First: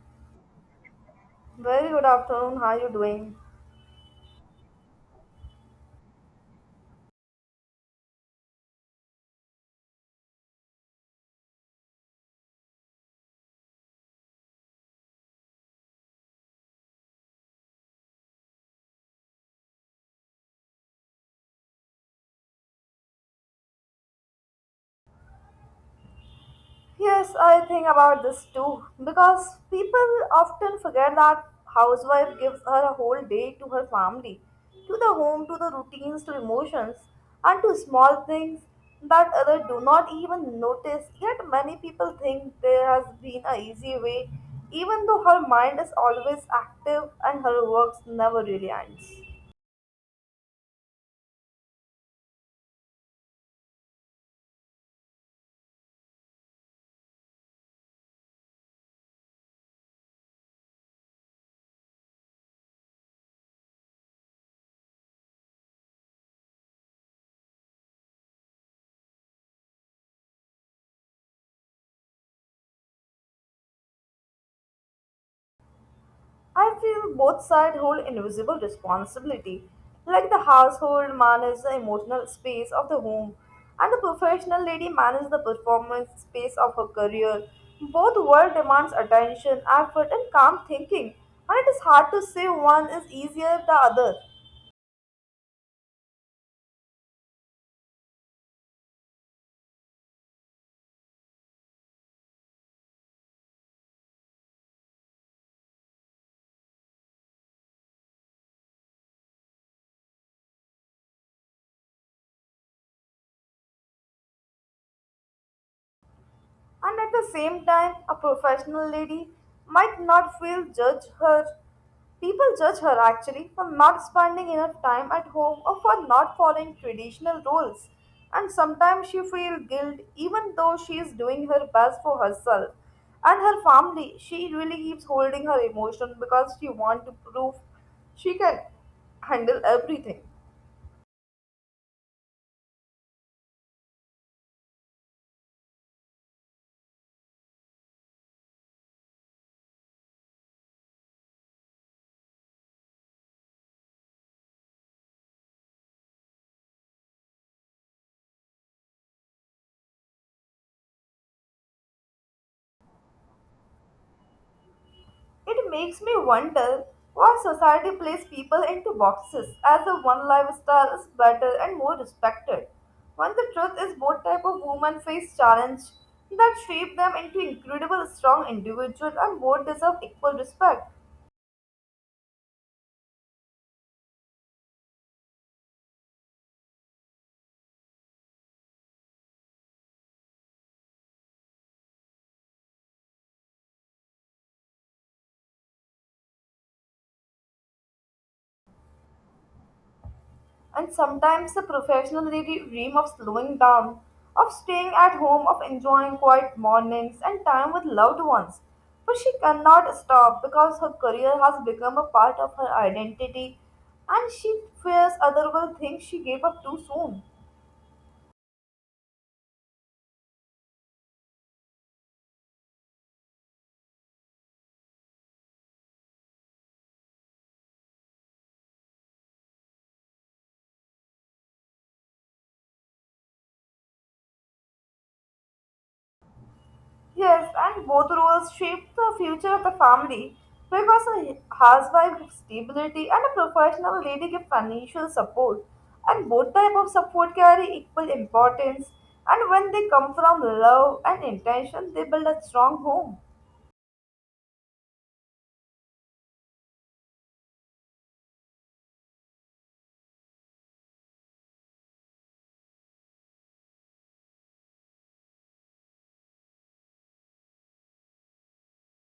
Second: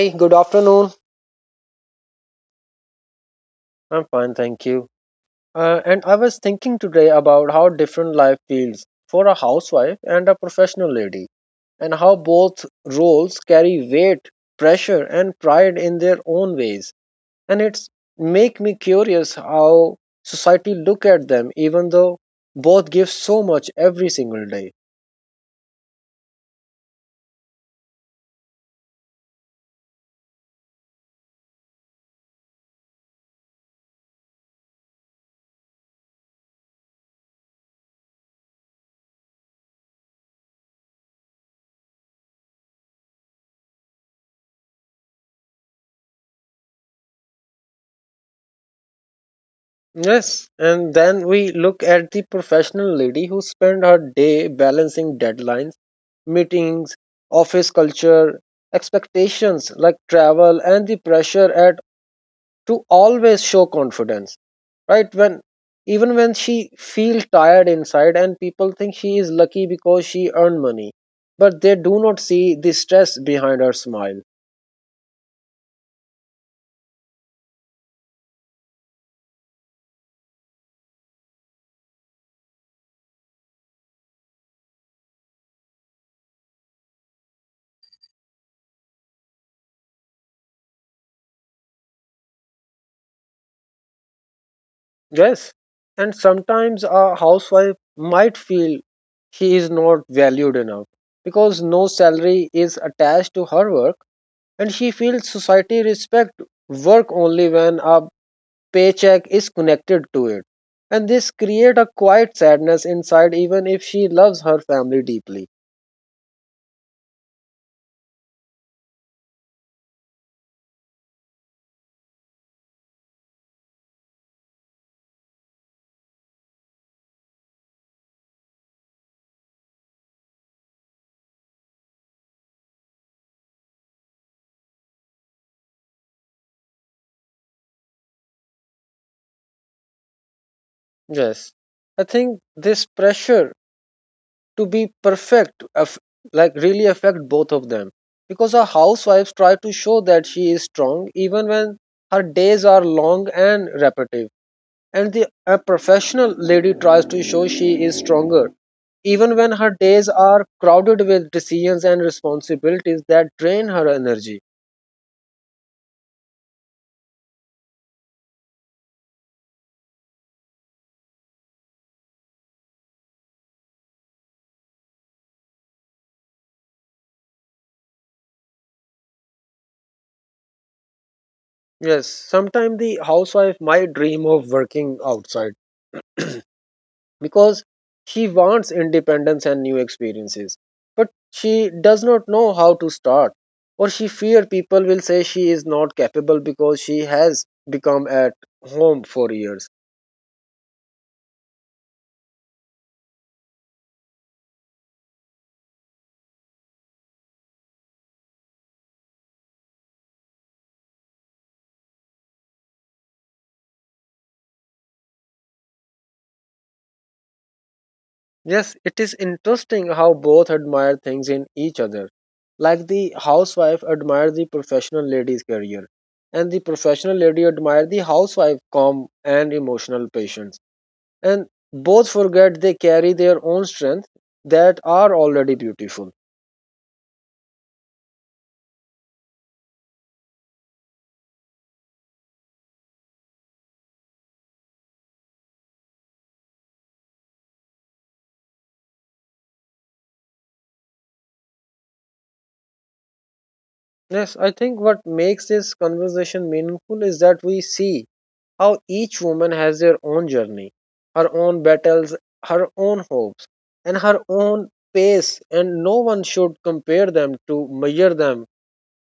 Hey, good afternoon. Very good afternoon. How are you doing? I'm fine, thank you. And I was thinking today about how different life feels for a housewife and a professional lady, and how both roles carry weight, pressure, and pride in their own ways. And it's make me curious how society look at them, even though both give so much every single day. Yes, I think about this too because people often forget that housewife gives her a whole day to her family, to the home, to the routines, to emotions, and to small things that others do not even notice. Yet many people think there has been a easy way, even though her mind is always active and her works never really ends. Yes, and then we look at the professional lady who spent her day balancing deadlines, meetings, office culture, expectations like travel and the pressure at to always show confidence, right? When even when she feels tired inside and people think she is lucky because she earned money, but they do not see the stress behind her smile. I feel both sides hold invisible responsibility. Like the household manages the emotional space of the home, and the professional lady manages the performance space of her career. Both world demands attention, effort, and calm thinking, and it is hard to say one is easier than the other. Yes, and sometimes a housewife might feel she is not valued enough because no salary is attached to her work, and she feels society respect work only when a paycheck is connected to it. And this create a quiet sadness inside, even if she loves her family deeply. And at the same time, a professional lady might not feel judge her. People judge her actually for not spending enough time at home or for not following traditional rules. And sometimes she feels guilt even though she is doing her best for herself and her family. She really keeps holding her emotion because she wants to prove she can handle everything. Yes, I think this pressure to be perfect like really affect both of them because a housewife tries to show that she is strong even when her days are long and repetitive, and the a professional lady tries to show she is stronger even when her days are crowded with decisions and responsibilities that drain her energy. It makes me wonder why society places people into boxes as if one lifestyle is better and more respected, when the truth is both type of women face challenge that shape them into incredible strong individuals and both deserve equal respect. Yes, sometimes the housewife might dream of working outside because she wants independence and new experiences, but she does not know how to start, or she fear people will say she is not capable because she has become at home for years. And sometimes the professional lady dream of slowing down, of staying at home, of enjoying quiet mornings and time with loved ones. But she cannot stop because her career has become a part of her identity and she fears others will think she gave up too soon. Yes, it is interesting how both admire things in each other, like the housewife admires the professional lady's career and the professional lady admires the housewife calm and emotional patience, and both forget they carry their own strength that are already beautiful. Yes, and both roles shape the future of the family because a housewife gives stability and a professional lady gives financial support. And both type of support carry equal importance. And when they come from love and intention, they build a strong home. Yes, I think what makes this conversation meaningful is that we see how each woman has their own journey, her own battles, her own hopes, and her own pace, and no one should compare them to measure them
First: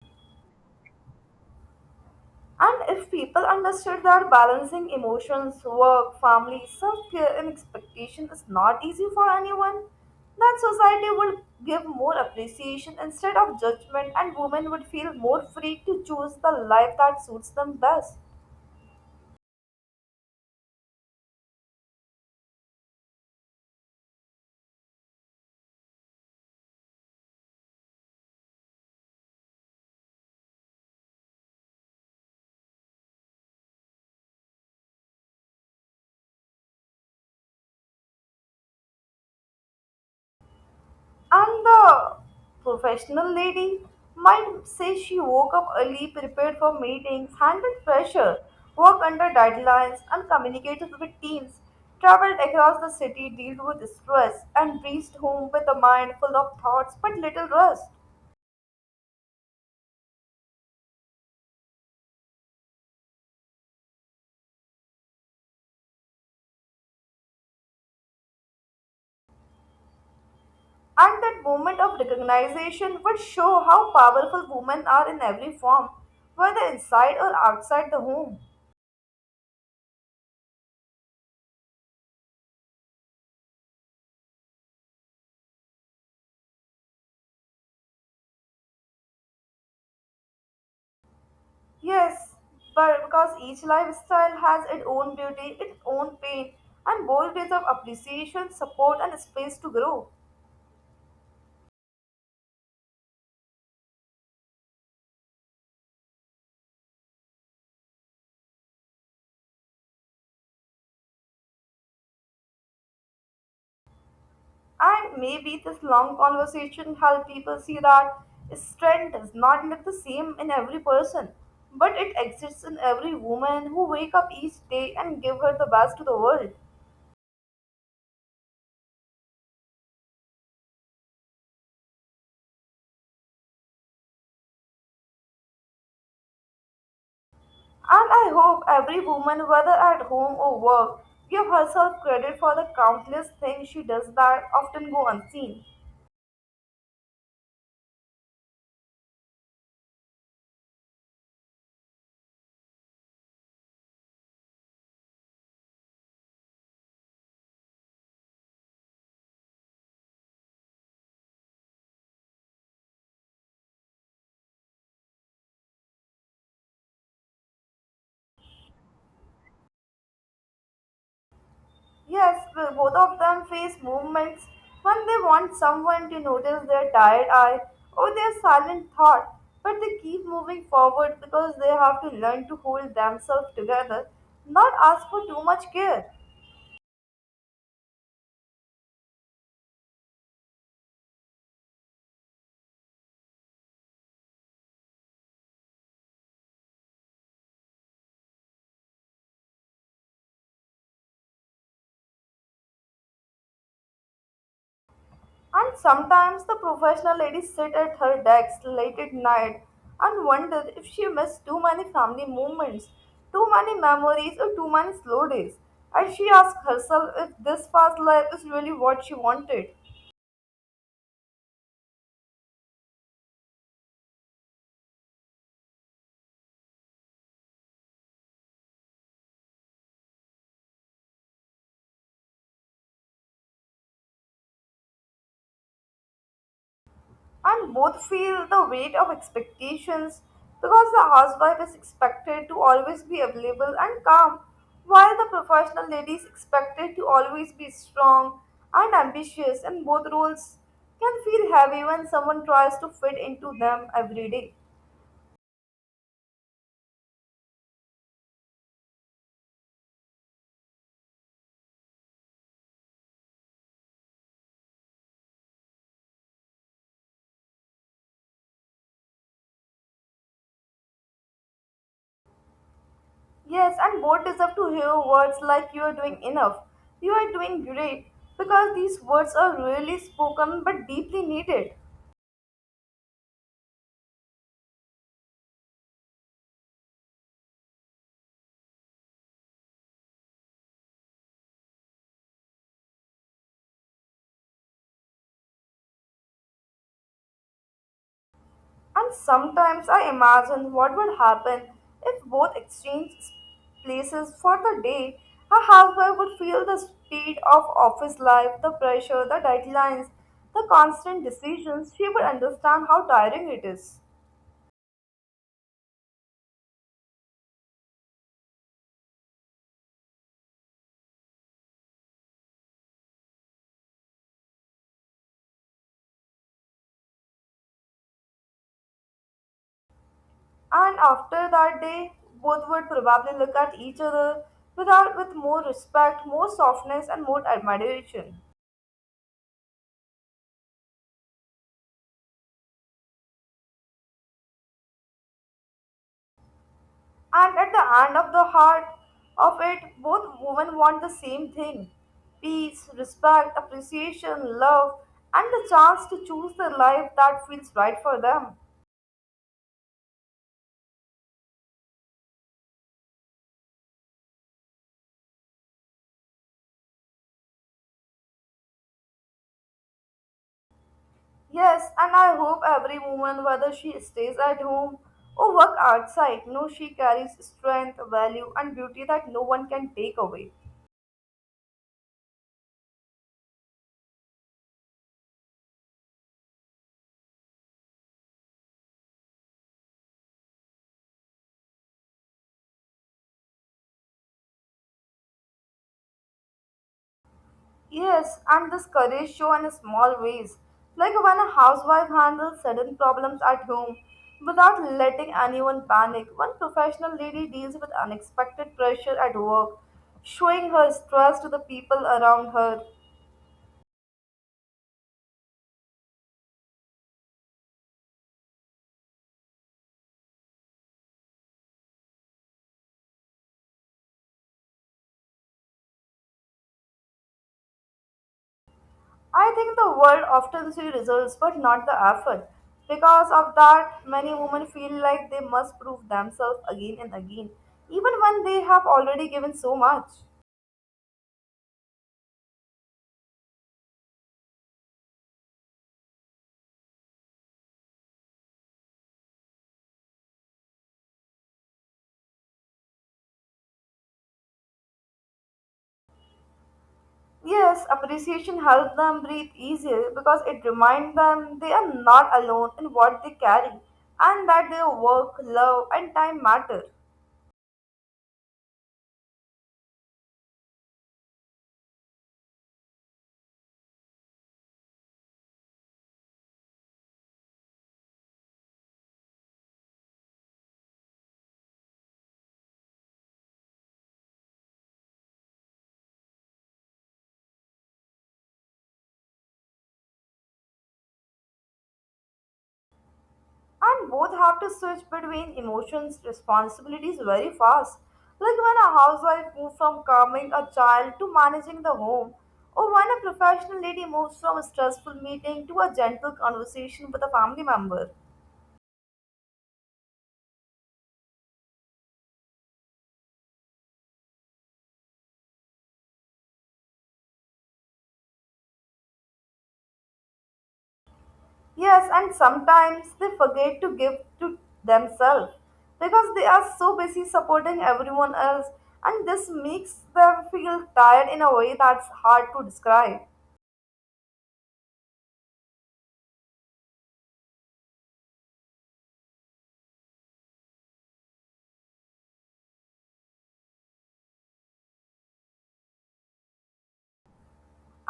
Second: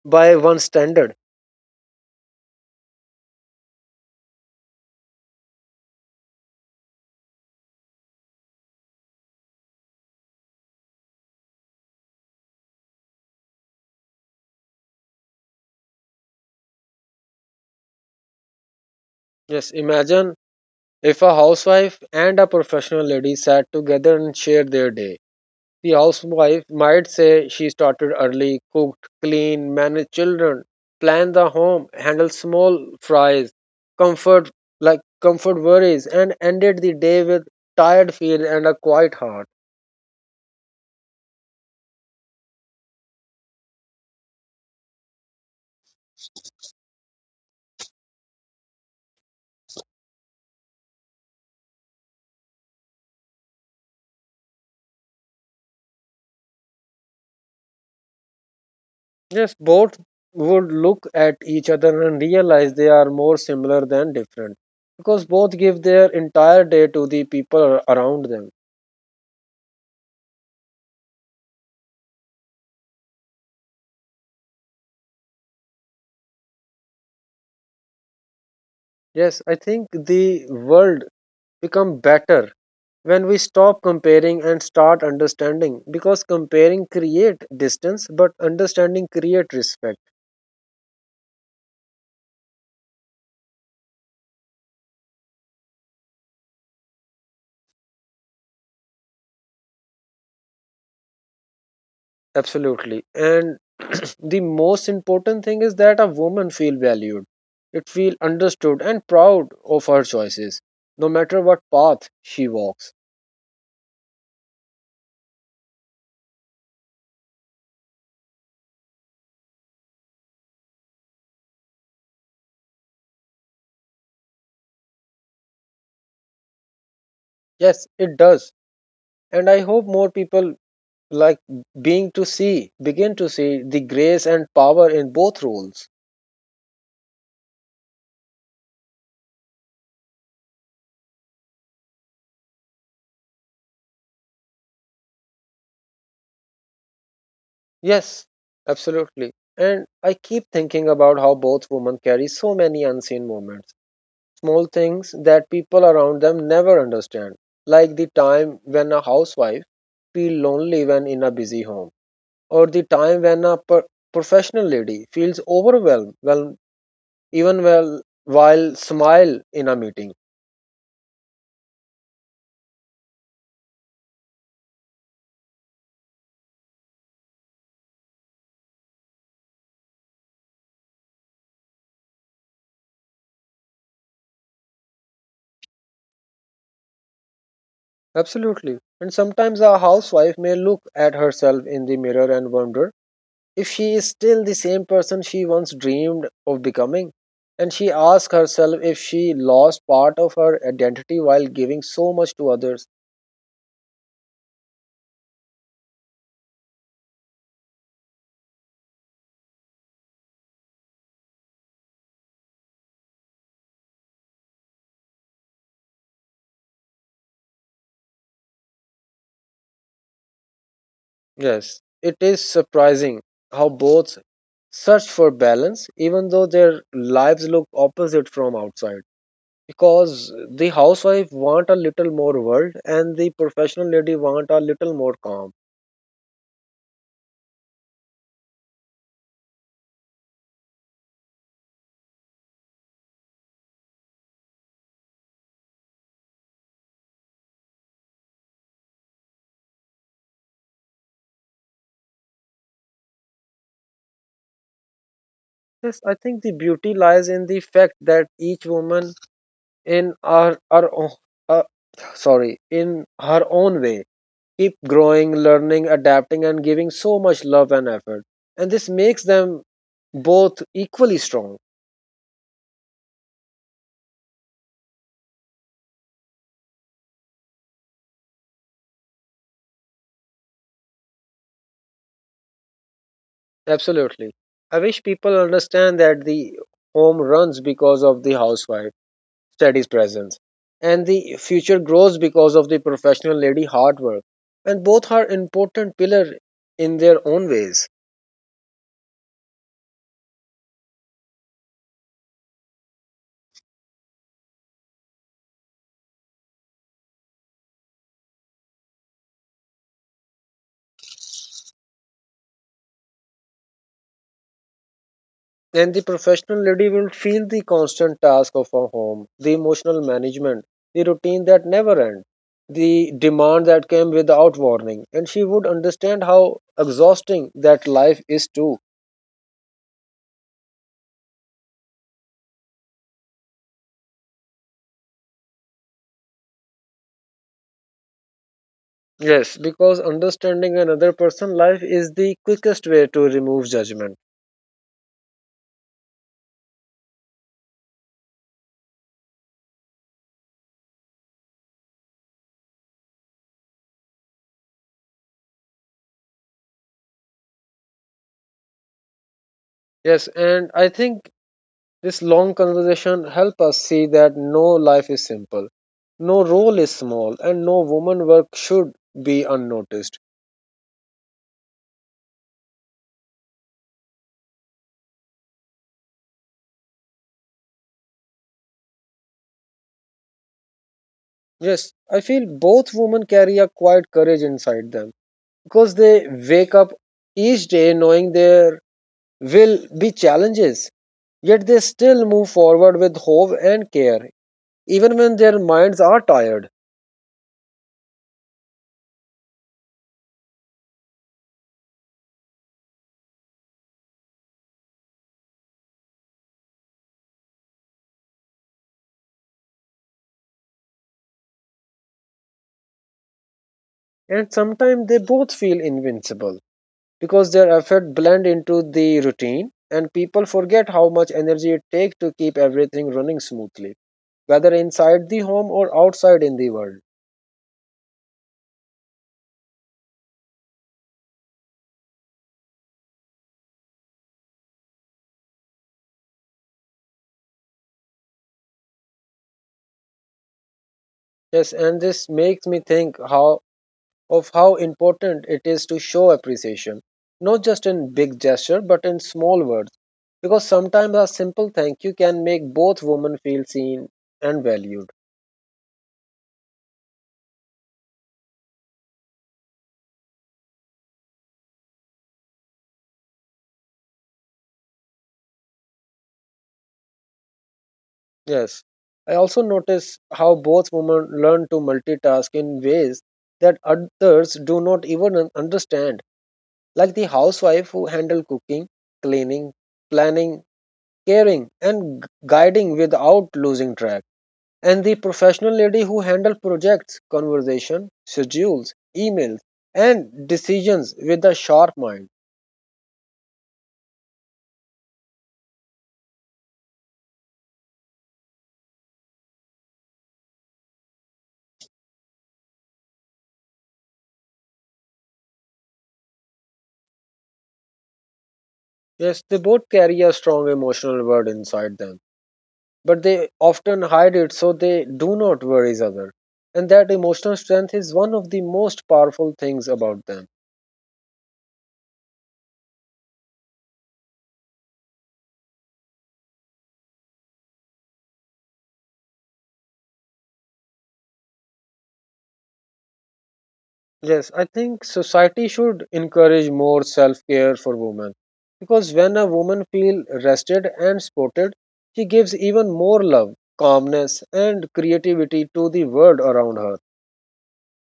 by one standard. And if people understood that balancing emotions, work, family, self care, and expectation is not easy for anyone, then society would give more appreciation instead of judgment, and women would feel more free to choose the life that suits them best. Yes, imagine if a housewife and a professional lady sat together and shared their day. The housewife might say she started early, cooked, cleaned, managed children, planned the home, handled small fries, comfort like comfort worries, and ended the day with tired feet and a quiet heart. And the professional lady might say she woke up early, prepared for meetings, handled pressure, worked under deadlines, and communicated with teams, traveled across the city, dealt with stress, and reached home with a mind full of thoughts but little rest. Yes, both would look at each other and realize they are more similar than different because both give their entire day to the people around them. And that moment of recognition would show how powerful women are in every form, whether inside or outside the home. Yes, I think the world become better when we stop comparing and start understanding, because comparing create distance but understanding create respect. Yes, but because each lifestyle has its own beauty, its own pain, and both deserve appreciation, support, and space to grow. Absolutely, and the most important thing is that a woman feel valued, it feel understood and proud of her choices, no matter what path she walks. And maybe this long conversation help people see that strength does not look the same in every person, but it exists in every woman who wake up each day and give her the best to the world. Yes, it does, and I hope more people like being to see begin to see the grace and power in both roles. And I hope every woman, whether at home or work, give herself credit for the countless things she does that often go unseen. Yes, absolutely. And I keep thinking about how both women carry so many unseen moments, small things that people around them never understand, like the time when a housewife feels lonely when in a busy home, or the time when a professional lady feels overwhelmed when, even well, while smile in a meeting. Yes, well, both of them face movements when they want someone to notice their tired eye or their silent thought, but they keep moving forward because they have to learn to hold themselves together, not ask for too much care. Absolutely. And sometimes a housewife may look at herself in the mirror and wonder if she is still the same person she once dreamed of becoming, and she asks herself if she lost part of her identity while giving so much to others. And sometimes the professional lady sit at her desk late at night and wonder if she missed too many family moments, too many memories, or too many slow days. And she asks herself if this fast life is really what she wanted. Yes. It is surprising how both search for balance even though their lives look opposite from outside, because the housewife want a little more world and the professional lady want a little more calm. And both feel the weight of expectations because the housewife is expected to always be available and calm, while the professional lady is expected to always be strong and ambitious, and both roles can feel heavy when someone tries to fit into them every day. Yes, I think the beauty lies in the fact that each woman in our o- uh, sorry, in her own way keep growing, learning, adapting, and giving so much love and effort, and this makes them both equally strong. Yes, and both deserve to hear words like you are doing enough, you are doing great, because these words are rarely spoken but deeply needed. Absolutely, I wish people understand that the home runs because of the housewife steady presence and the future grows because of the professional lady hard work, and both are important pillar in their own ways. And sometimes I imagine what would happen if both exchanged places for the day. A housewife would feel the speed of office life, the pressure, the deadlines, the constant decisions. She would understand how tiring it is. And the professional lady will feel the constant task of a home, the emotional management, the routine that never ends, the demand that came without warning, and she would understand how exhausting that life is too. And after that day, both would probably look at each other without with more respect, more softness, and more admiration. Yes, because understanding another person's life is the quickest way to remove judgment. And at the end of the heart of it, both women want the same thing peace, respect, appreciation, love, and the chance to choose the life that feels right for them. Yes, and I think this long conversation help us see that no life is simple, no role is small, and no woman work should be unnoticed. Yes, and I hope every woman, whether she stays at home or work outside, knows she carries strength, value, and beauty that no one can take away. Yes, I feel both women carry a quiet courage inside them because they wake up each day knowing there will be challenges, yet they still move forward with hope and care, even when their minds are tired. Yes, and this courage show in small ways, like when a housewife handles sudden problems at home without letting anyone panic. One professional lady deals with unexpected pressure at work, showing her stress to the people around her. And sometimes they both feel invincible because their effort blend into the routine and people forget how much energy it takes to keep everything running smoothly, whether inside the home or outside in the world. I think the world often sees results but not the effort. Because of that, many women feel like they must prove themselves again and again, even when they have already given so much. Yes, and this makes me think how important it is to show appreciation, not just in big gesture but in small words. Because sometimes a simple thank you can make both women feel seen and valued. Yes, appreciation helps them breathe easier because it reminds them they are not alone in what they carry and that their work, love, and time matter. Yes. I also notice how both women learn to multitask in ways that others do not even understand, like the housewife who handle cooking, cleaning, planning, caring, and guiding without losing track, and the professional lady who handle projects, conversation, schedules, emails, and decisions with a sharp mind. And both have to switch between emotions, responsibilities very fast. Like when a housewife moves from calming a child to managing the home, or when a professional lady moves from a stressful meeting to a gentle conversation with a family member. Yes, they both carry a strong emotional word inside them, but they often hide it so they do not worry others. And that emotional strength is one of the most powerful things about them. Yes, and sometimes they forget to give to themselves because they are so busy supporting everyone else, and this makes them feel tired in a way that's hard to describe. Yes, I think society should encourage more self care for women because when a woman feels rested and supported, she gives even more love, calmness, and creativity to the world around her.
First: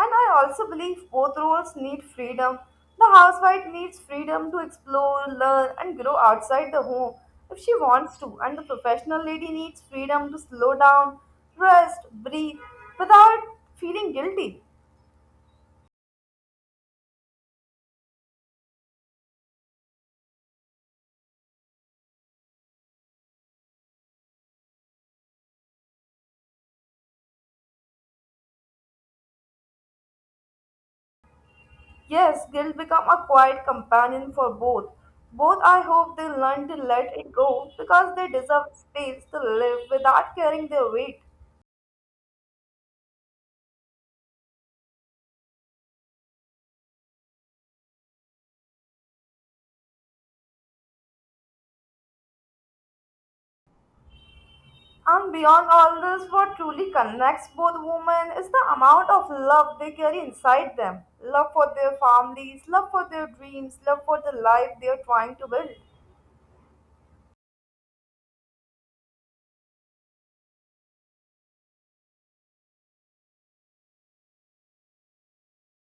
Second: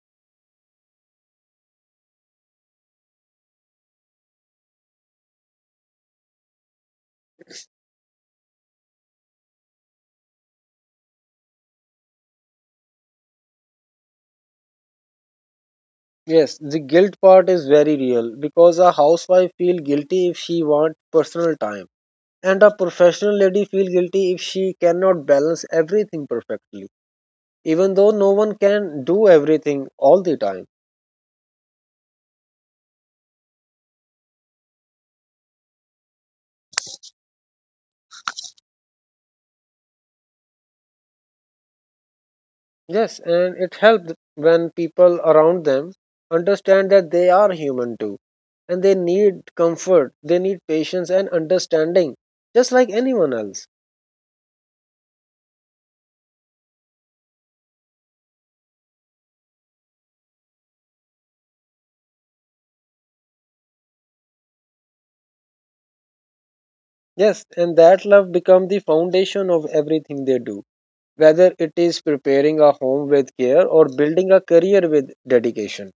And I also believe both roles need freedom. The housewife needs freedom to explore, learn, and grow outside the home if she wants to, and the professional lady needs freedom to slow down, rest, breathe without feeling guilty. Yes, the guilt part is very real because a housewife feel guilty if she wants personal time, and a professional lady feel guilty if she cannot balance everything perfectly, even though no one can do everything all the time. Yes, guilt become a quiet companion for both. Both I hope they learn to let it go because they deserve space to live without carrying their weight. Yes, and it helps when people around them understand that they are human too, and they need comfort, they need patience and understanding, just like anyone else. And beyond all this, what truly connects both women is the amount of love they carry inside them. Love for their families, love for their dreams, love for the life they are trying to build. Yes, and that love becomes the foundation of everything they do, whether it is preparing a home with care or building a career with dedication.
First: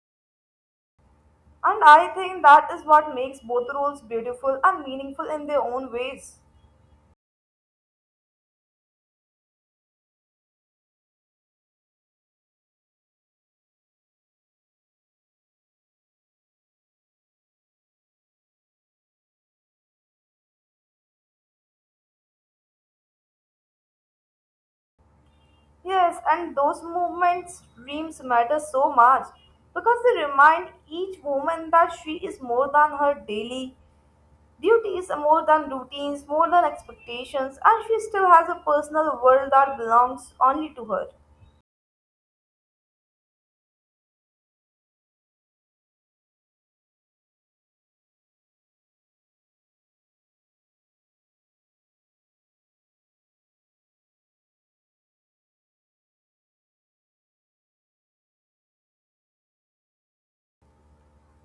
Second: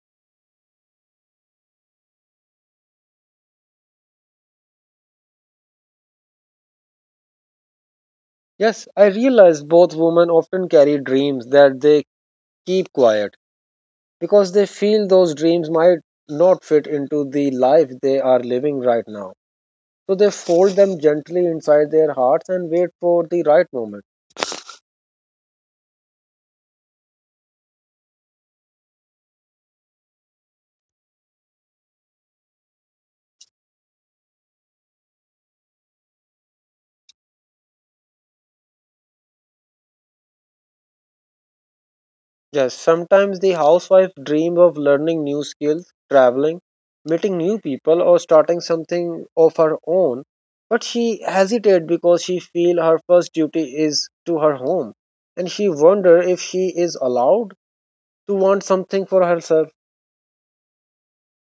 And I think that is what makes both roles beautiful and meaningful in their own ways. Yes, I realize both women often carry dreams that they keep quiet because they feel those dreams might not fit into the life they are living right now. So they fold them gently inside their hearts and wait for the right moment. Yes, and those movements, dreams matter so much because they remind each woman that she is more than her daily duties, more than routines, more than expectations, and she still has a personal world that belongs only to her. Yes, sometimes the housewife dreams of learning new skills, traveling, meeting new people, or starting something of her own, but she hesitates because she feels her first duty is to her home, and she wonders if she is allowed to want something for herself.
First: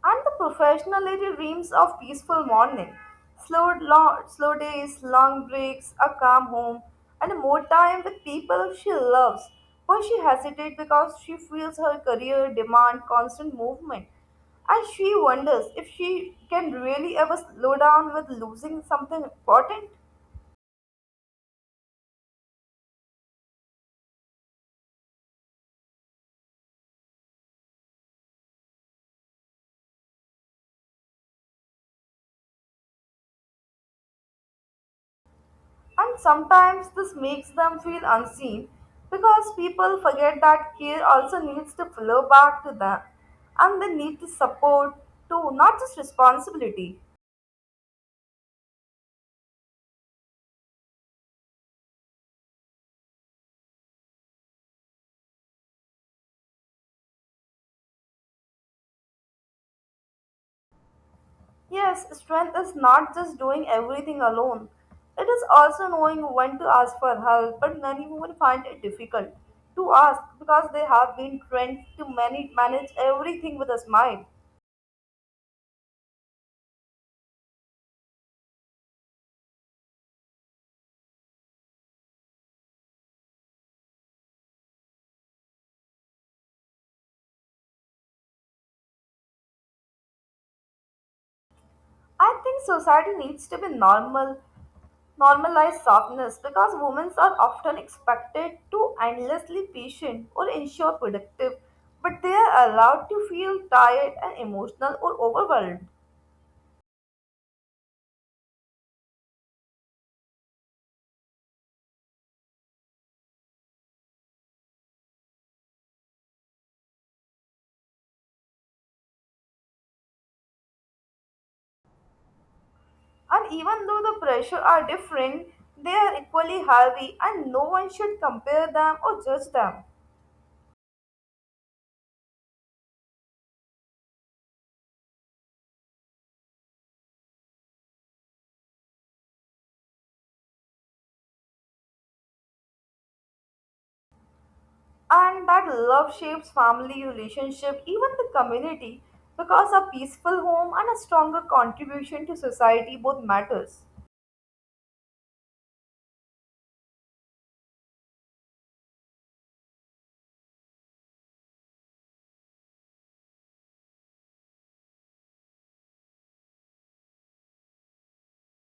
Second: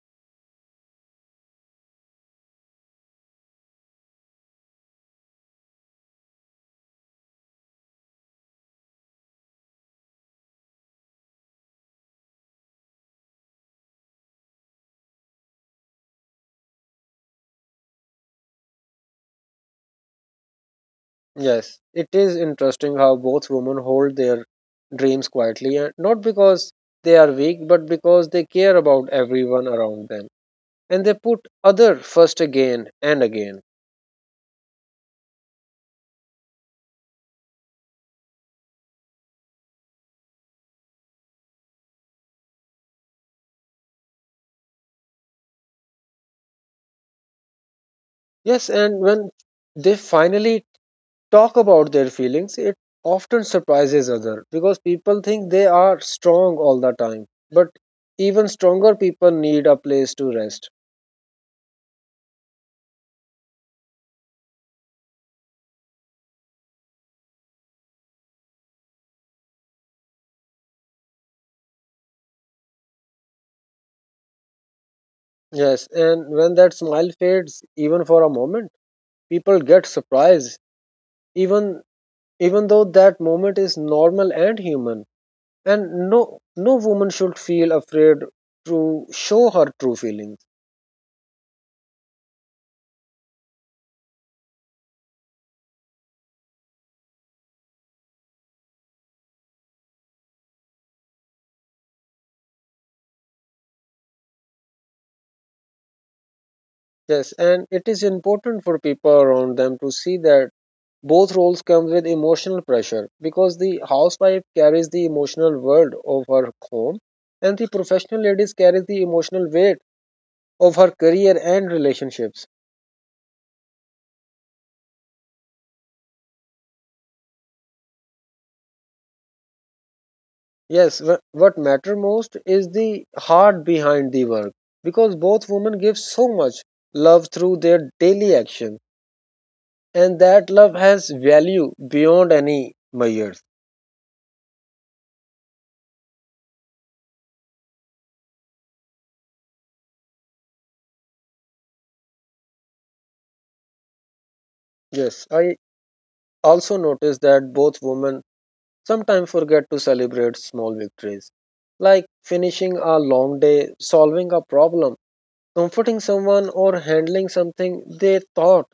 And the professional lady dreams of peaceful morning, slow, long, slow days, long breaks, a calm home, and more time with people she loves. But she hesitates because she feels her career demand constant movement, and she wonders if she can really ever slow down with losing something important. Yes, it is interesting how both women hold their dreams quietly, and not because they are weak, but because they care about everyone around them. And they put other first again and again. And sometimes this makes them feel unseen because people forget that care also needs to flow back to them and they need to support too, not just responsibility. Yes, and when they finally talk about their feelings, it often surprises other because people think they are strong all the time. But even stronger people need a place to rest. Yes, strength is not just doing everything alone. It is also knowing when to ask for help, but many women find it difficult to ask because they have been trained to manage everything with a smile. Yes, and when that smile fades, even for a moment, people get surprised, even though that moment is normal and human, and no woman should feel afraid to show her true feelings. I think society needs to be normal normalize softness because women are often expected to endlessly patient or ensure productive, but they are allowed to feel tired and emotional or overwhelmed. Yes, and it is important for people around them to see that both roles come with emotional pressure, because the housewife carries the emotional world of her home and the professional ladies carries the emotional weight of her career and relationships. And even though the pressure are different, they are equally heavy and no one should compare them or judge them. Yes, what matter most is the heart behind the work because both women give so much love through their daily action, and that love has value beyond any measures. And that love shapes family relationship, even the community, because a peaceful home and a stronger contribution to society both matters. Yes, I also noticed that both women sometimes forget to celebrate small victories like finishing a long day, solving a problem, comforting someone, or handling something they thought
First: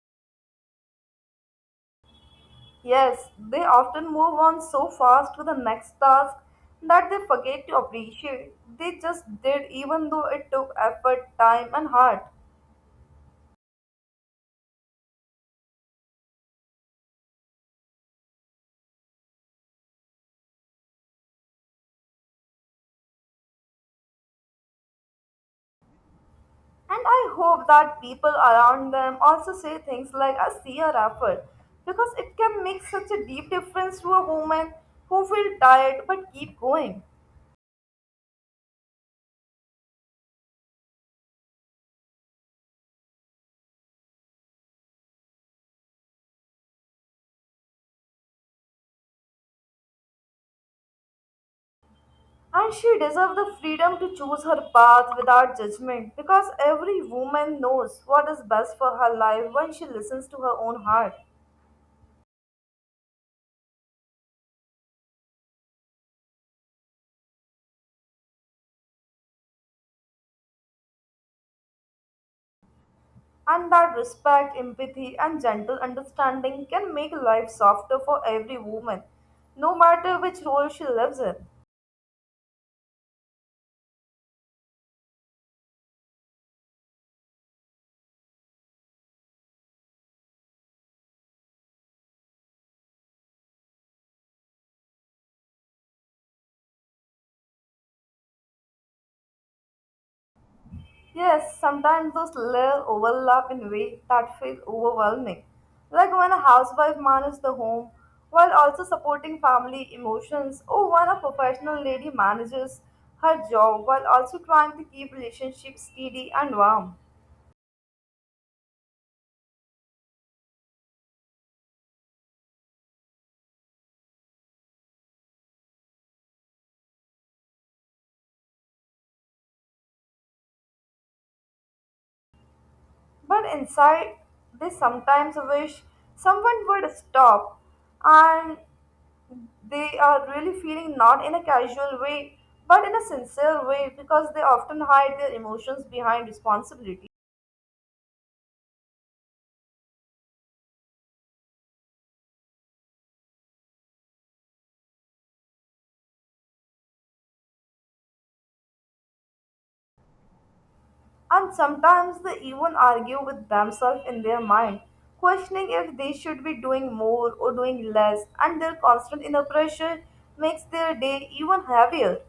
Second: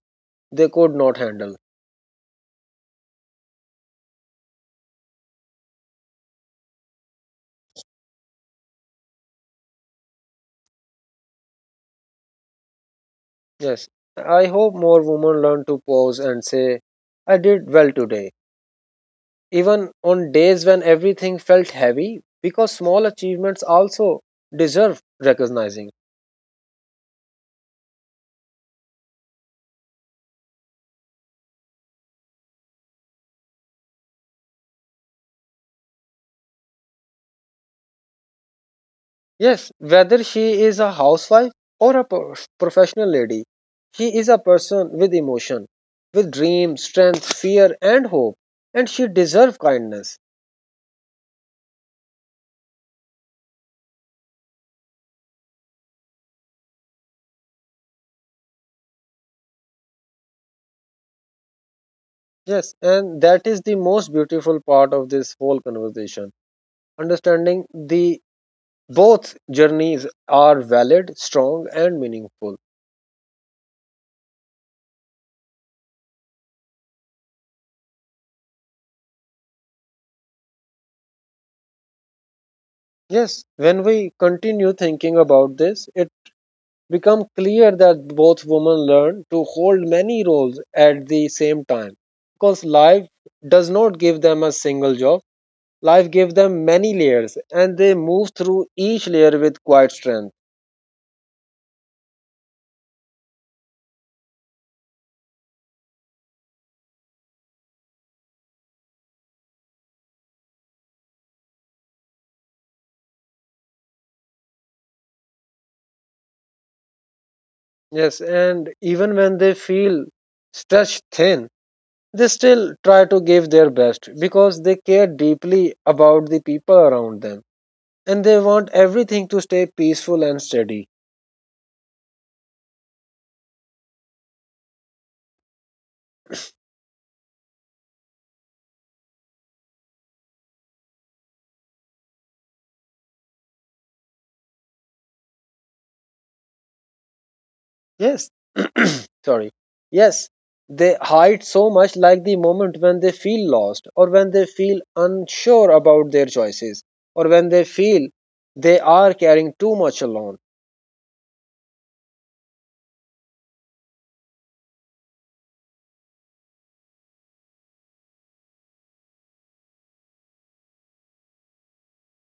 they could not handle. Yes, they often move on so fast to the next task that they forget to appreciate. They just did, even though it took effort, time, and heart. Yes, I hope more women learn to pause and say, I did well today, even on days when everything felt heavy, because small achievements also deserve recognizing. And I hope that people around them also say things like, I see your effort, because it can make such a deep difference to a woman who feels tired but keep going. Yes, whether she is a housewife or a professional lady, she is a person with emotion, with dreams, strength, fear, and hope, and she deserves kindness. And she deserves the freedom to choose her path without judgment, because every woman knows what is best for her life when she listens to her own heart. Yes, and that is the most beautiful part of this whole conversation, understanding the both journeys are valid, strong, and meaningful. And that respect, empathy, and gentle understanding can make life softer for every woman, no matter which role she lives in. Yes, when we continue thinking about this, it becomes clear that both women learn to hold many roles at the same time. Because life does not give them a single job, life gives them many layers, and they move through each layer with quiet strength. Yes, sometimes those layers overlap in ways that feel overwhelming, like when a housewife manages the home while also supporting family emotions, or when a professional lady manages her job while also trying to keep relationships steady and warm. Yes, and even when they feel stretched thin, they still try to give their best because they care deeply about the people around them, and they want everything to stay peaceful and steady. But inside, they sometimes wish someone would stop, and they are really feeling not in a casual way, but in a sincere way because they often hide their emotions behind responsibility. Yes, sorry. Yes, they hide so much, like the moment when they feel lost, or when they feel unsure about their choices, or when they feel they are carrying too much alone. And sometimes they even argue with themselves in their mind, questioning if they should be doing more or doing less, and their constant inner pressure makes their day even heavier.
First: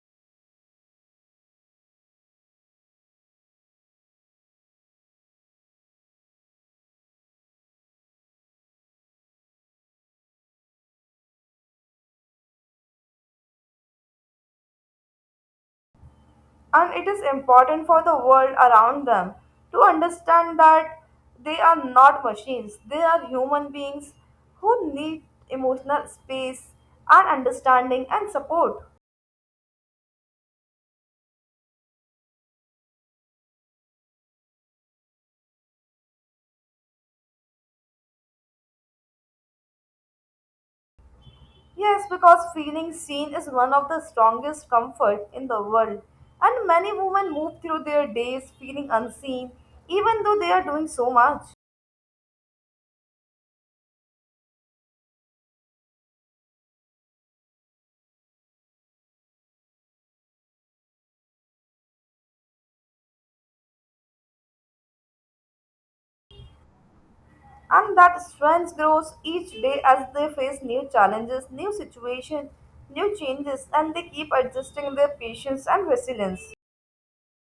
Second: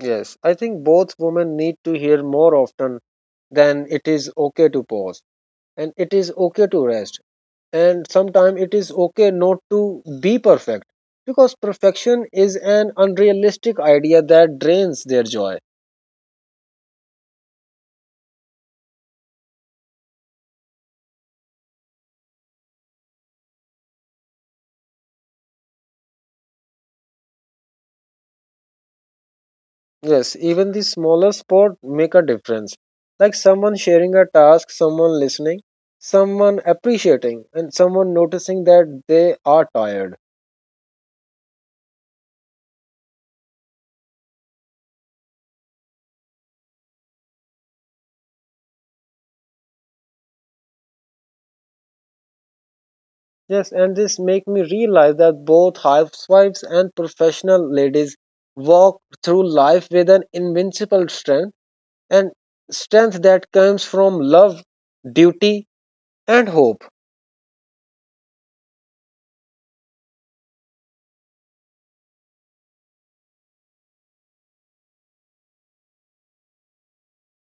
Yes, I think both women need to hear more often than it is okay to pause, and it is okay to rest, and sometimes it is okay not to be perfect, because perfection is an unrealistic idea that drains their joy. And it is important for the world around them to understand that they are not machines. They are human beings who need emotional space and understanding and support. Yes, even the smallest spot make a difference, like someone sharing a task, someone listening, someone appreciating, and someone noticing that they are tired. Yes, because feeling seen is one of the strongest comfort in the world, and many women move through their days feeling unseen even though they are doing so much. Yes, and this make me realize that both housewives and professional ladies walk through life with an invincible strength, and strength that comes from love, duty, and hope. And that strength grows each day as they face new challenges, new situations, new changes, and they keep adjusting their patience and resilience.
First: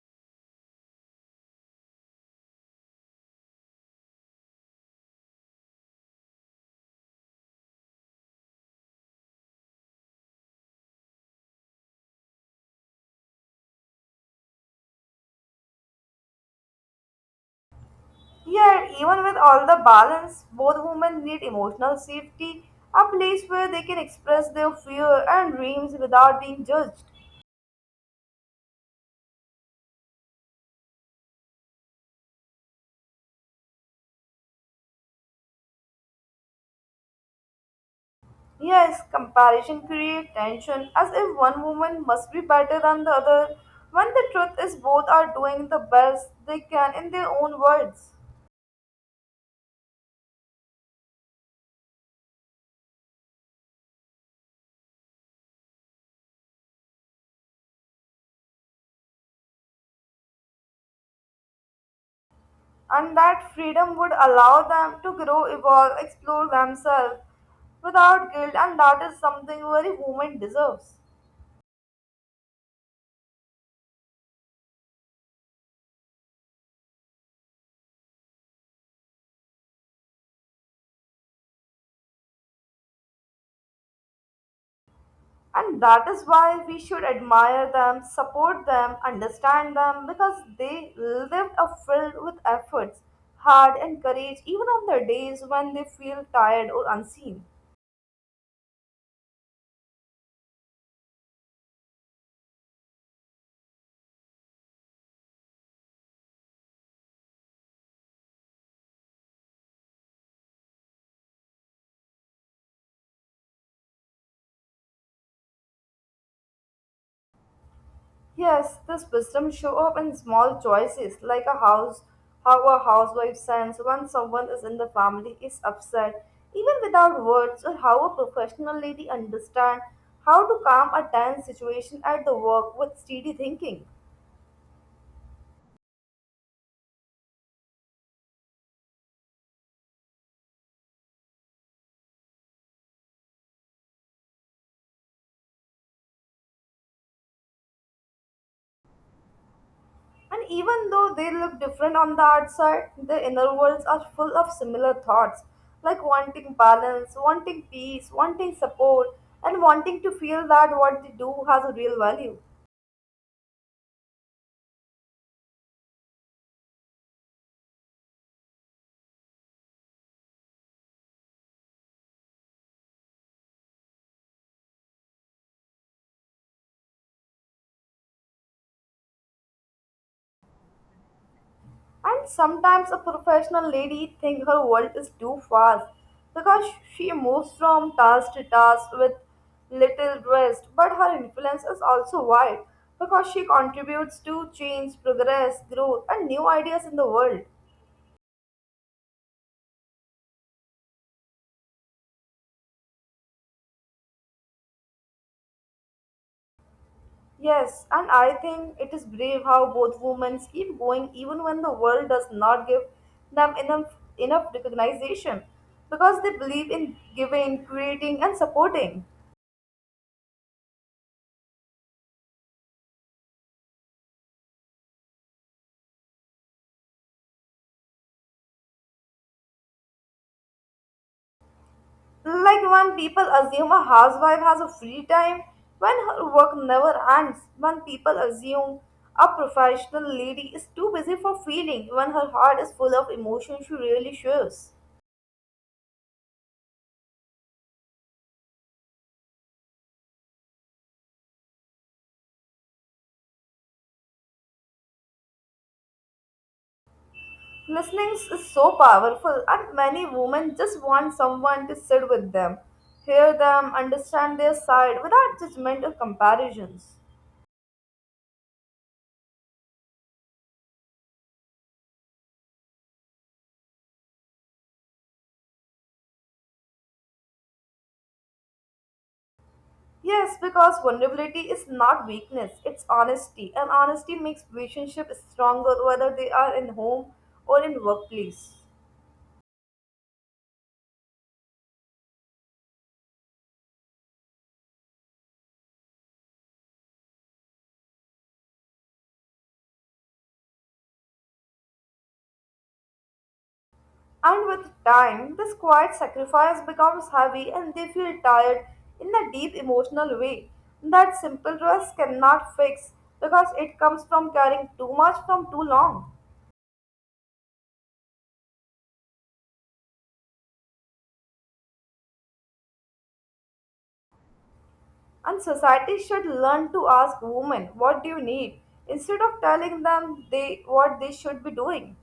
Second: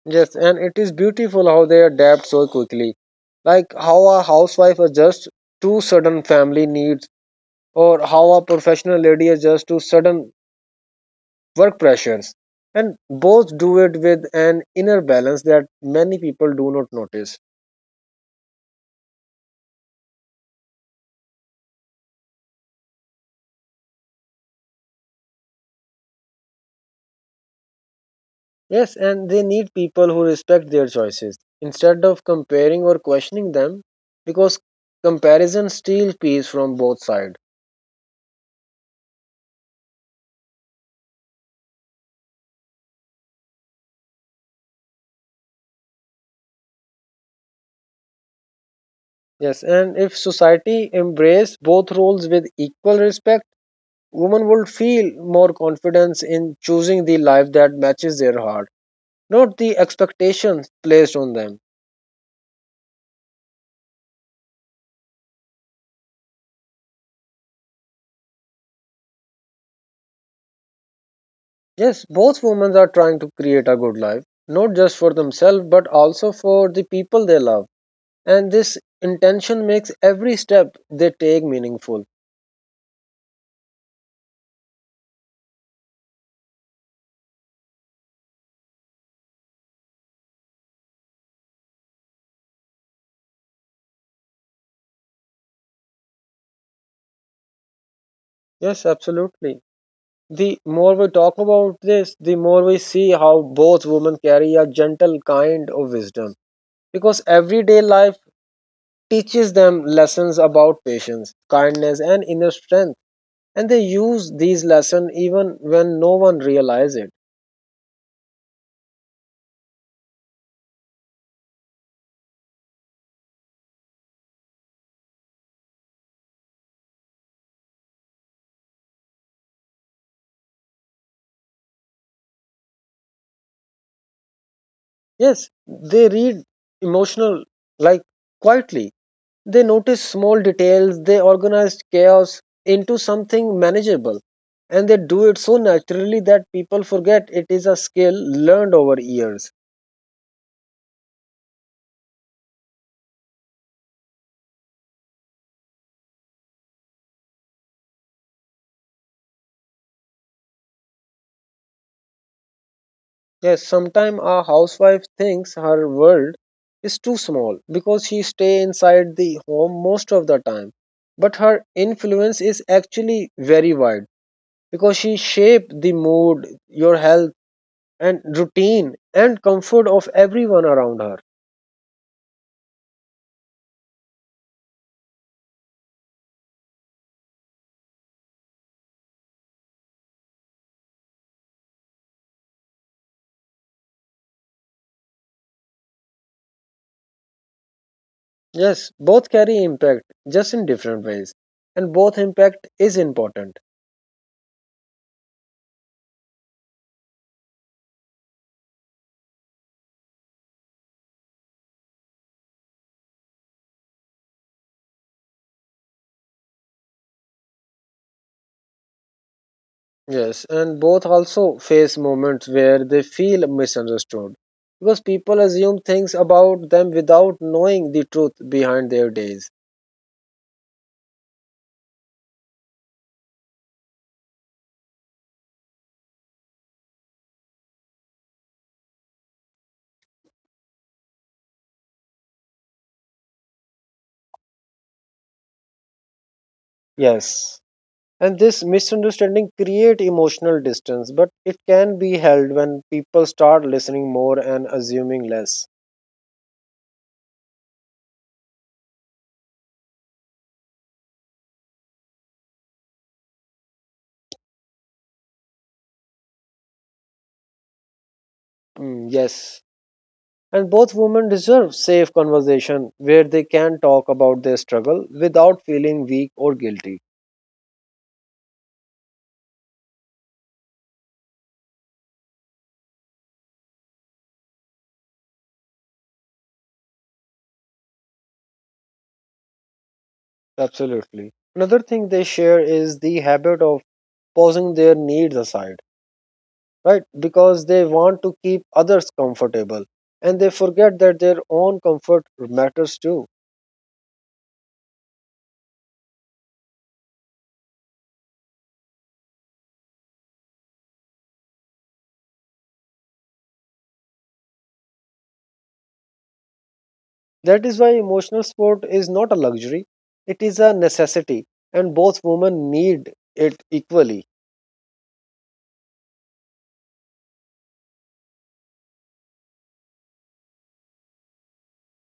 Yes, and it is beautiful how they adapt so quickly. Like how a housewife adjusts to sudden family needs, or how a professional lady adjusts to sudden work pressures. And both do it with an inner balance that many people do not notice. Yet, even with all the balance, both women need emotional safety, a place where they can express their fear and dreams without being judged. Yes, and they need people who respect their choices instead of comparing or questioning them, because comparison steals peace from both sides. Yes, comparison creates tension as if one woman must be better than the other, when the truth is both are doing the best they can in their own words. Yes, and if society embraced both roles with equal respect, women would feel more confidence in choosing the life that matches their heart, not the expectations placed on them. And that freedom would allow them to grow, evolve, explore themselves without guilt, and that is something every woman deserves. Yes, both women are trying to create a good life, not just for themselves but also for the people they love. And this intention makes every step they take meaningful. And that is why we should admire them, support them, understand them, because they lived a filled with efforts, hard and courage, even on the days when they feel tired or unseen. Yes, absolutely. The more we talk about this, the more we see how both women carry a gentle kind of wisdom, because everyday life teaches them lessons about patience, kindness, and inner strength. And they use these lessons even when no one realizes it. Yes, this wisdom show up in small choices, like a house, how a housewife sends when someone is in the family is upset, even without words, or how a professional lady understand how to calm a tense situation at the work with steady thinking. Yes, they read emotional, like, quietly. They notice small details, they organize chaos into something manageable. And they do it so naturally that people forget it is a skill learned over years. And even though they look different on the outside, their inner worlds are full of similar thoughts, like wanting balance, wanting peace, wanting support, and wanting to feel that what they do has a real value. Yes, sometimes a housewife thinks her world is too small because she stay inside the home most of the time. But her influence is actually very wide, because she shape the mood, your health and routine and comfort of everyone around her. And sometimes a professional lady thinks her world is too fast because she moves from task to task with little rest. But her influence is also wide because she contributes to change, progress, growth, and new ideas in the world. Yes, both carry impact, just in different ways, and both impact is important. Yes, and I think it is brave how both women keep going even when the world does not give them enough recognition, because they believe in giving, creating, and supporting. Yes, and both also face moments where they feel misunderstood, because people assume things about them without knowing the truth behind their days. Like when people assume a housewife has a free time when her work never ends, when people assume a professional lady is too busy for feeling, when her heart is full of emotion she really shows. Yes, and this misunderstanding create emotional distance, but it can be held when people start listening more and assuming less. Listening is so powerful, and many women just want someone to sit with them, hear them, understand their side without judgment or comparisons. Mm, yes. And both women deserve safe conversation where they can talk about their struggle without feeling weak or guilty. Yes, because vulnerability is not weakness, it's honesty. And honesty makes relationships stronger whether they are in home or in workplace. Absolutely. Another thing they share is the habit of pausing their needs aside, right? Because they want to keep others comfortable, and they forget that their own comfort matters too. And with time, this quiet sacrifice becomes heavy and they feel tired in a deep emotional way that simple trust cannot fix because it comes from carrying too much from too long. That is why emotional support is not a luxury, it is a necessity, and both women need it equally. And society should learn to ask women, what do you need, instead of telling them they what they should be doing.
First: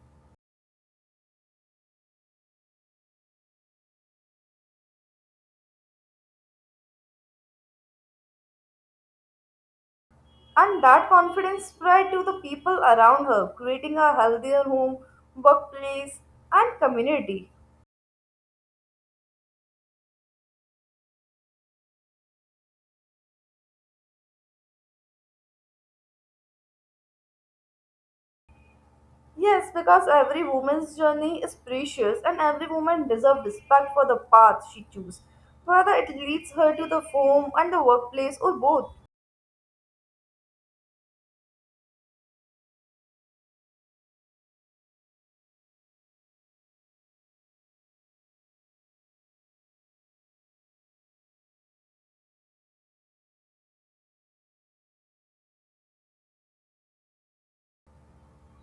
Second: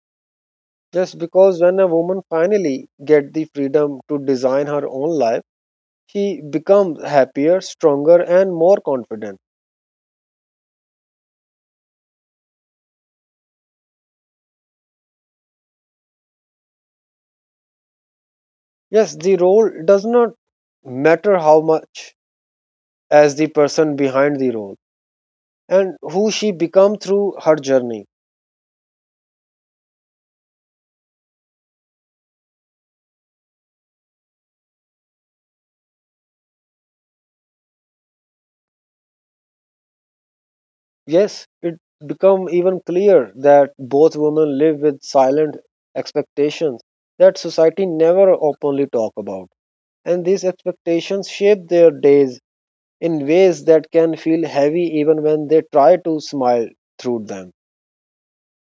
Just because when a woman finally get the freedom to design her own life, she becomes happier, stronger, and more confident. And that confidence spread to the people around her, creating a healthier home, workplace, and community. Yes, the role does not matter how much as the person behind the role, and who she become through her journey. Yes, because every woman's journey is precious and every woman deserves respect for the path she chooses, whether it leads her to the home and the workplace or both. Yes, it become even clear that both women live with silent expectations that society never openly talk about. And these expectations shape their days in ways that can feel heavy even when they try to smile through them.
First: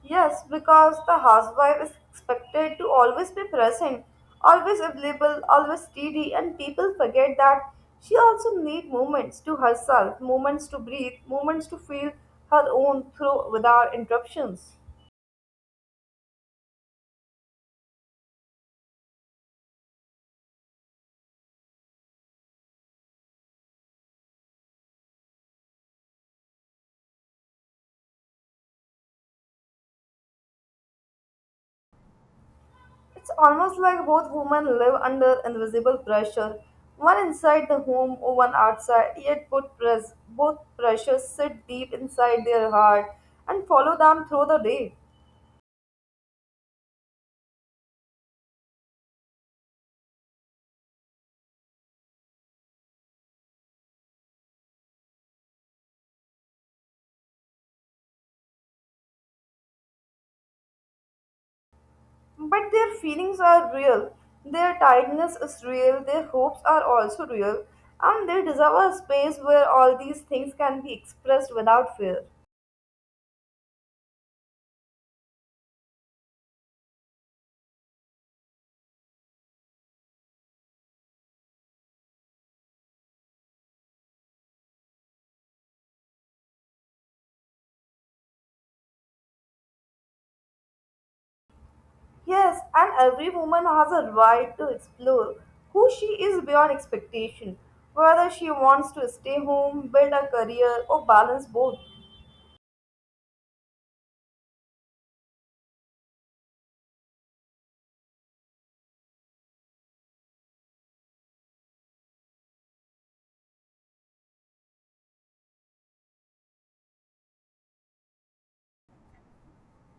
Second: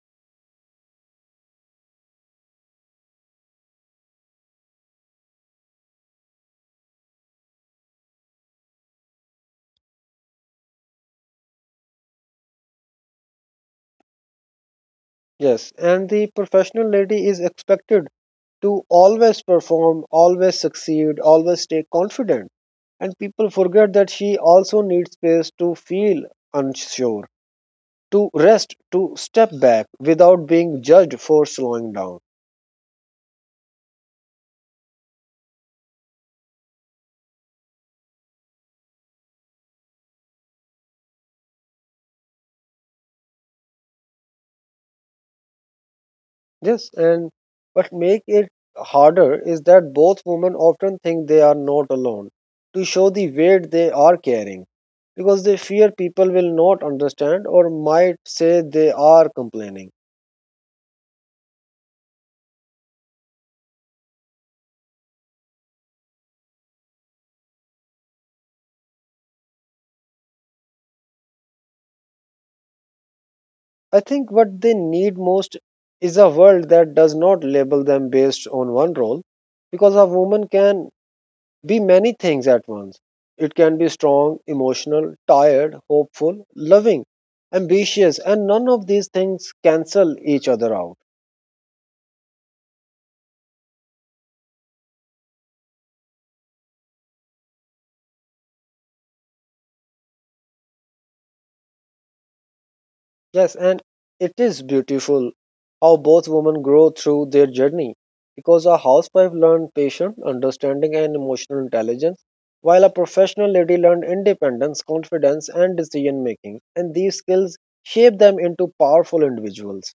Yes, because the housewife is expected to always be present, always available, always steady, and people forget that she also needs moments to herself, moments to breathe, moments to feel her own through without interruptions. Yes, and the professional lady is expected to always perform, always succeed, always stay confident, and people forget that she also needs space to feel unsure, to rest, to step back without being judged for slowing down. It's almost like both women live under invisible pressure, one inside the home, one outside, yet both pressures sit deep inside their heart and follow them through the day. Yes, and what make it harder is that both women often think they are not alone to show the weight they are carrying, because they fear people will not understand or might say they are complaining. But their feelings are real, their tiredness is real, their hopes are also real, and they deserve a space where all these things can be expressed without fear. I think what they need most is a world that does not label them based on one role, because a woman can be many things at once. It can be strong, emotional, tired, hopeful, loving, ambitious, and none of these things cancel each other out. Yes, and every woman has a right to explore who she is beyond expectation, whether she wants to stay home, build a career, or balance both. Yes, and it is beautiful how both women grow through their journey, because a housewife learned patience, understanding, and emotional intelligence, while a professional lady learned independence, confidence, and decision making. And these skills shape them into powerful individuals.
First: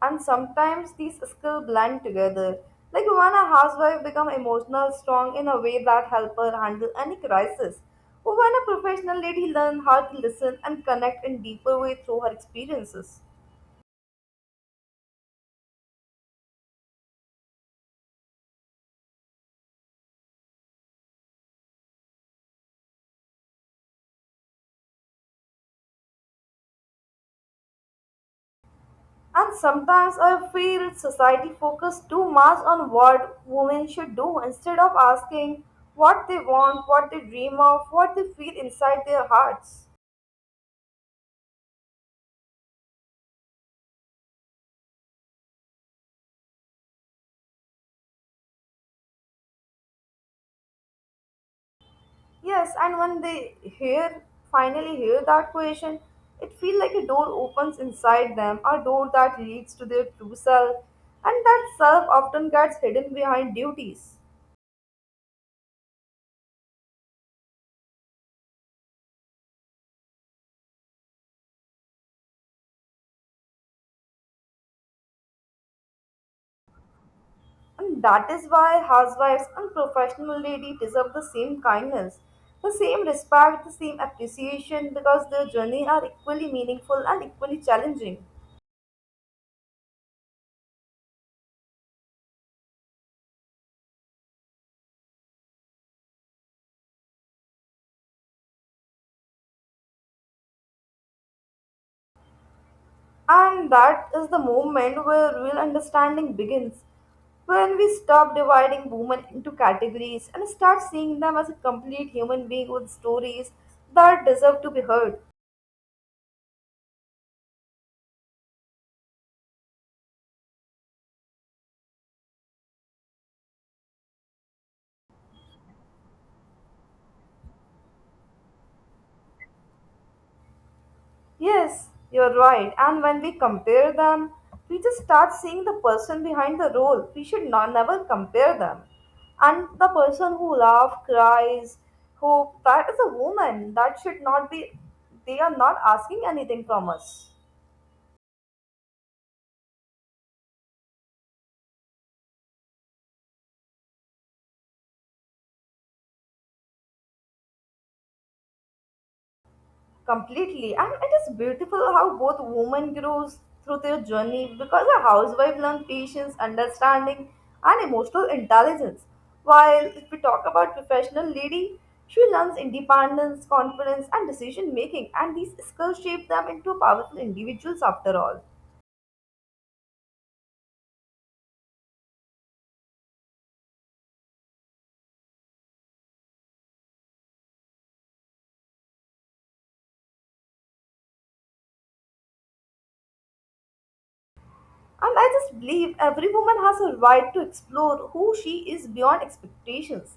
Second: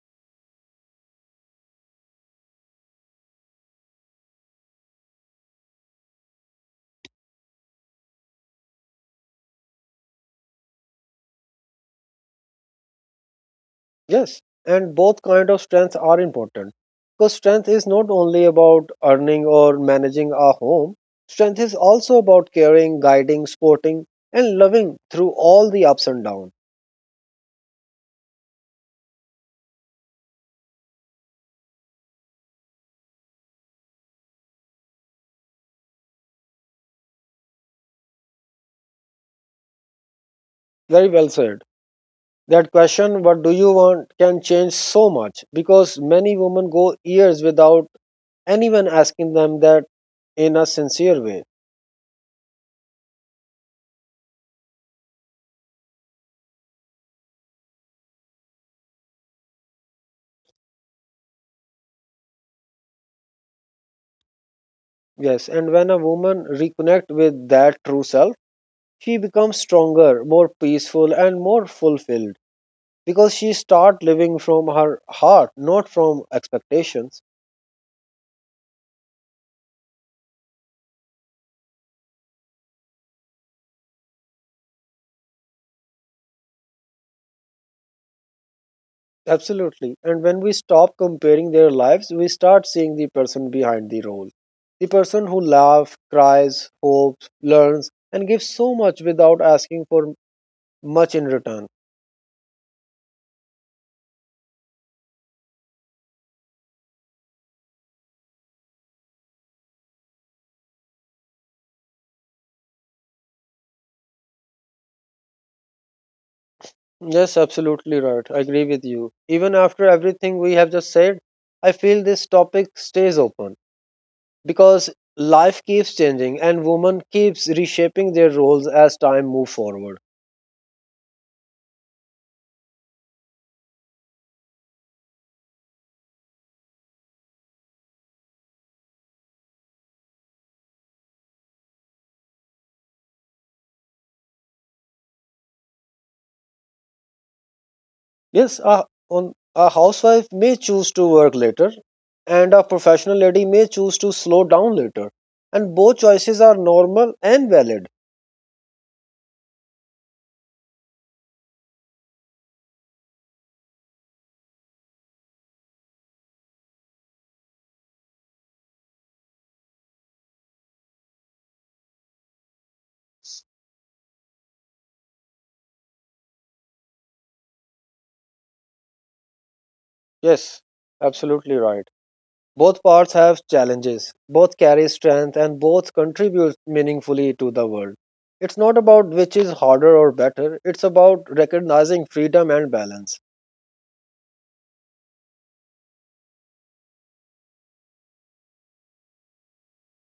And sometimes these skills blend together. Like when a housewife becomes emotional strong in a way that help her handle any crisis, or when a professional lady learns how to listen and connect in deeper way through her experiences. Yes, and both kind of strengths are important, because strength is not only about earning or managing a home. Strength is also about caring, guiding, supporting, and loving through all the ups and downs. And sometimes I feel society focuses too much on what women should do instead of asking what they want, what they dream of, what they feel inside their hearts. Very well said. That question, what do you want, can change so much because many women go years without anyone asking them that in a sincere way. Yes, and when they hear finally hear that question, it feels like a door opens inside them, a door that leads to their true self, and that self often gets hidden behind duties. Yes, and when a woman reconnect with that true self, she becomes stronger, more peaceful, and more fulfilled, because she start living from her heart, not from expectations. And that is why housewives and professional ladies deserve the same kindness, the same respect, the same appreciation, because their journey are equally meaningful and equally challenging. Absolutely. And when we stop comparing their lives, we start seeing the person behind the role, the person who laughs, cries, hopes, learns, and gives so much without asking for much in return. And that is the moment where real understanding begins. When we stop dividing women into categories and start seeing them as a complete human being with stories that deserve to be heard. Yes, absolutely right, I agree with you. Even after everything we have just said, I feel this topic stays open, because life keeps changing and women keeps reshaping their roles as time move forward. Yes, you're right. And when we compare them, we just start seeing the person behind the role. We should not, never compare them. And the person who laughs, cries, hope, that is a woman. That should not be, they are not asking anything from us. Yes, a, on, a housewife may choose to work later, and a professional lady may choose to slow down later. And both choices are normal and valid. Completely, and it is beautiful how both women grows through their journey, because a housewife learns patience, understanding, and emotional intelligence, while if we talk about professional lady, she learns independence, confidence, and decision making, and these skills shape them into powerful individuals after all. Yes, absolutely right. Both paths have challenges, both carry strength, and both contribute meaningfully to the world. It's not about which is harder or better, it's about recognizing freedom and balance. And I just believe every woman has a right to explore who she is beyond expectations.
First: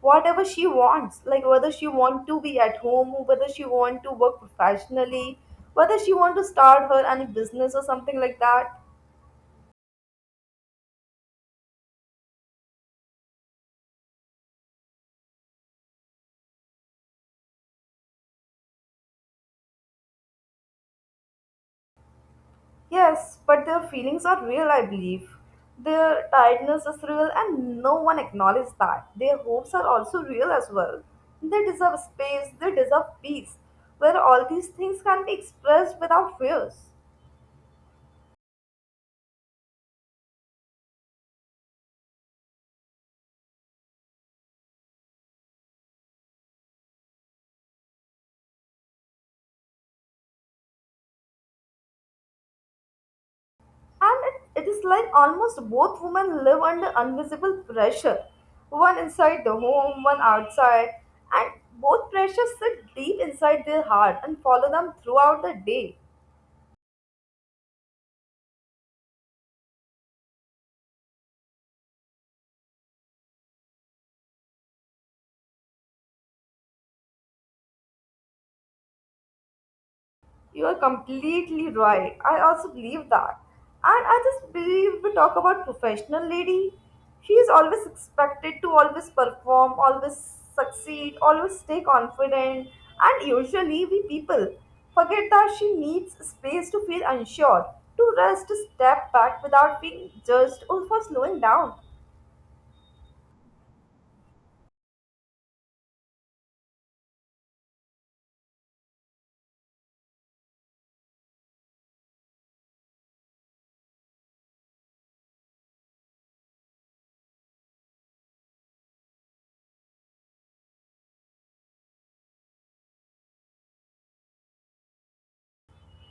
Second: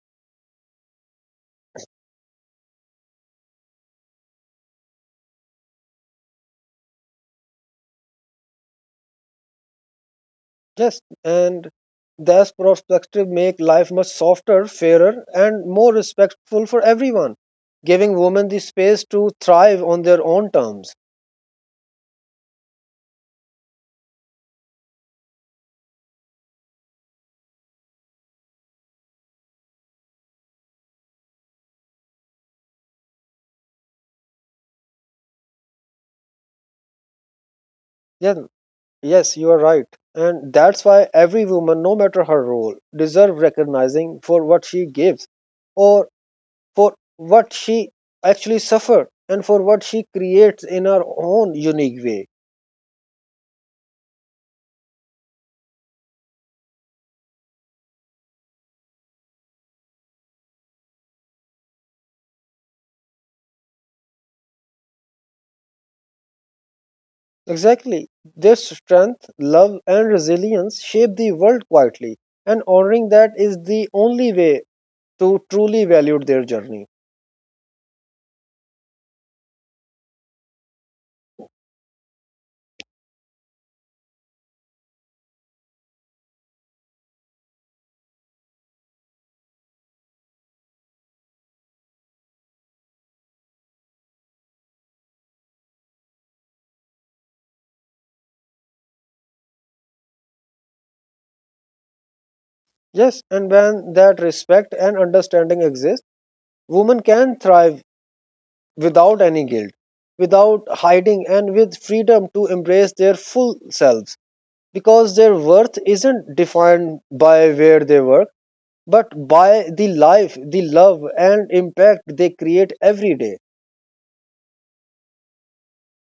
Whatever she wants, like whether she want to be at home, whether she want to work professionally, whether she want to start her any business or something like that. Yes, and those perspective make life much softer, fairer, and more respectful for everyone, giving women the space to thrive on their own terms. Yes, but their feelings are real, I believe. Their tiredness is real and no one acknowledges that. Their hopes are also real as well. They deserve space, they deserve peace, where all these things can be expressed without fears. Yes, yes, you are right. And that's why every woman, no matter her role, deserves recognizing for what she gives, or for what she actually suffered, and for what she creates in her own unique way. And it is like almost both women live under invisible pressure, one inside the home, one outside, and both pressures sit deep inside their heart and follow them throughout the day. Exactly. Their strength, love, and resilience shape the world quietly, and honoring that is the only way to truly value their journey. You are completely right. I also believe that. And I just believe we talk about professional lady. She is always expected to always perform, always succeed, always stay confident. And usually we people forget that she needs space to feel unsure, to rest, to step back without being judged or for slowing down. Yes, and when that respect and understanding exist, women can thrive without any guilt, without hiding, and with freedom to embrace their full selves, because their worth isn't defined by where they work, but by the life, the love, and impact they create every day.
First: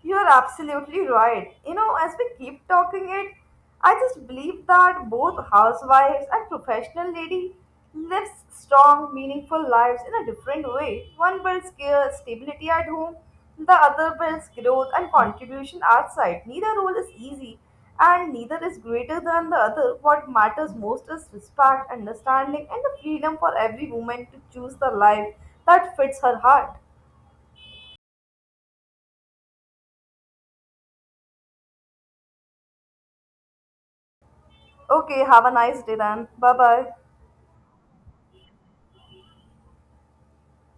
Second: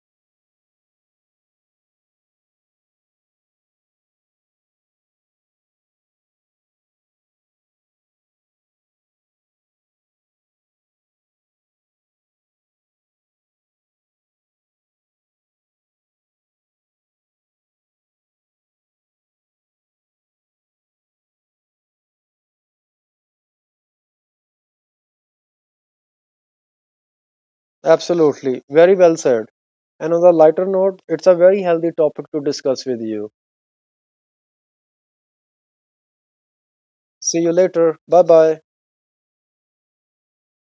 You're absolutely right. You know, as we keep talking it, I just believe that both housewives and professional lady lives strong, meaningful lives in a different way. One builds care, stability at home, the other builds growth and contribution outside. Neither role is easy and neither is greater than the other. What matters most is respect, understanding, and the freedom for every woman to choose the life that fits her heart. Absolutely. Very well said. And on a lighter note, it's a very healthy topic to discuss with you. Okay, have a nice day then. Bye bye. See you later. Bye bye.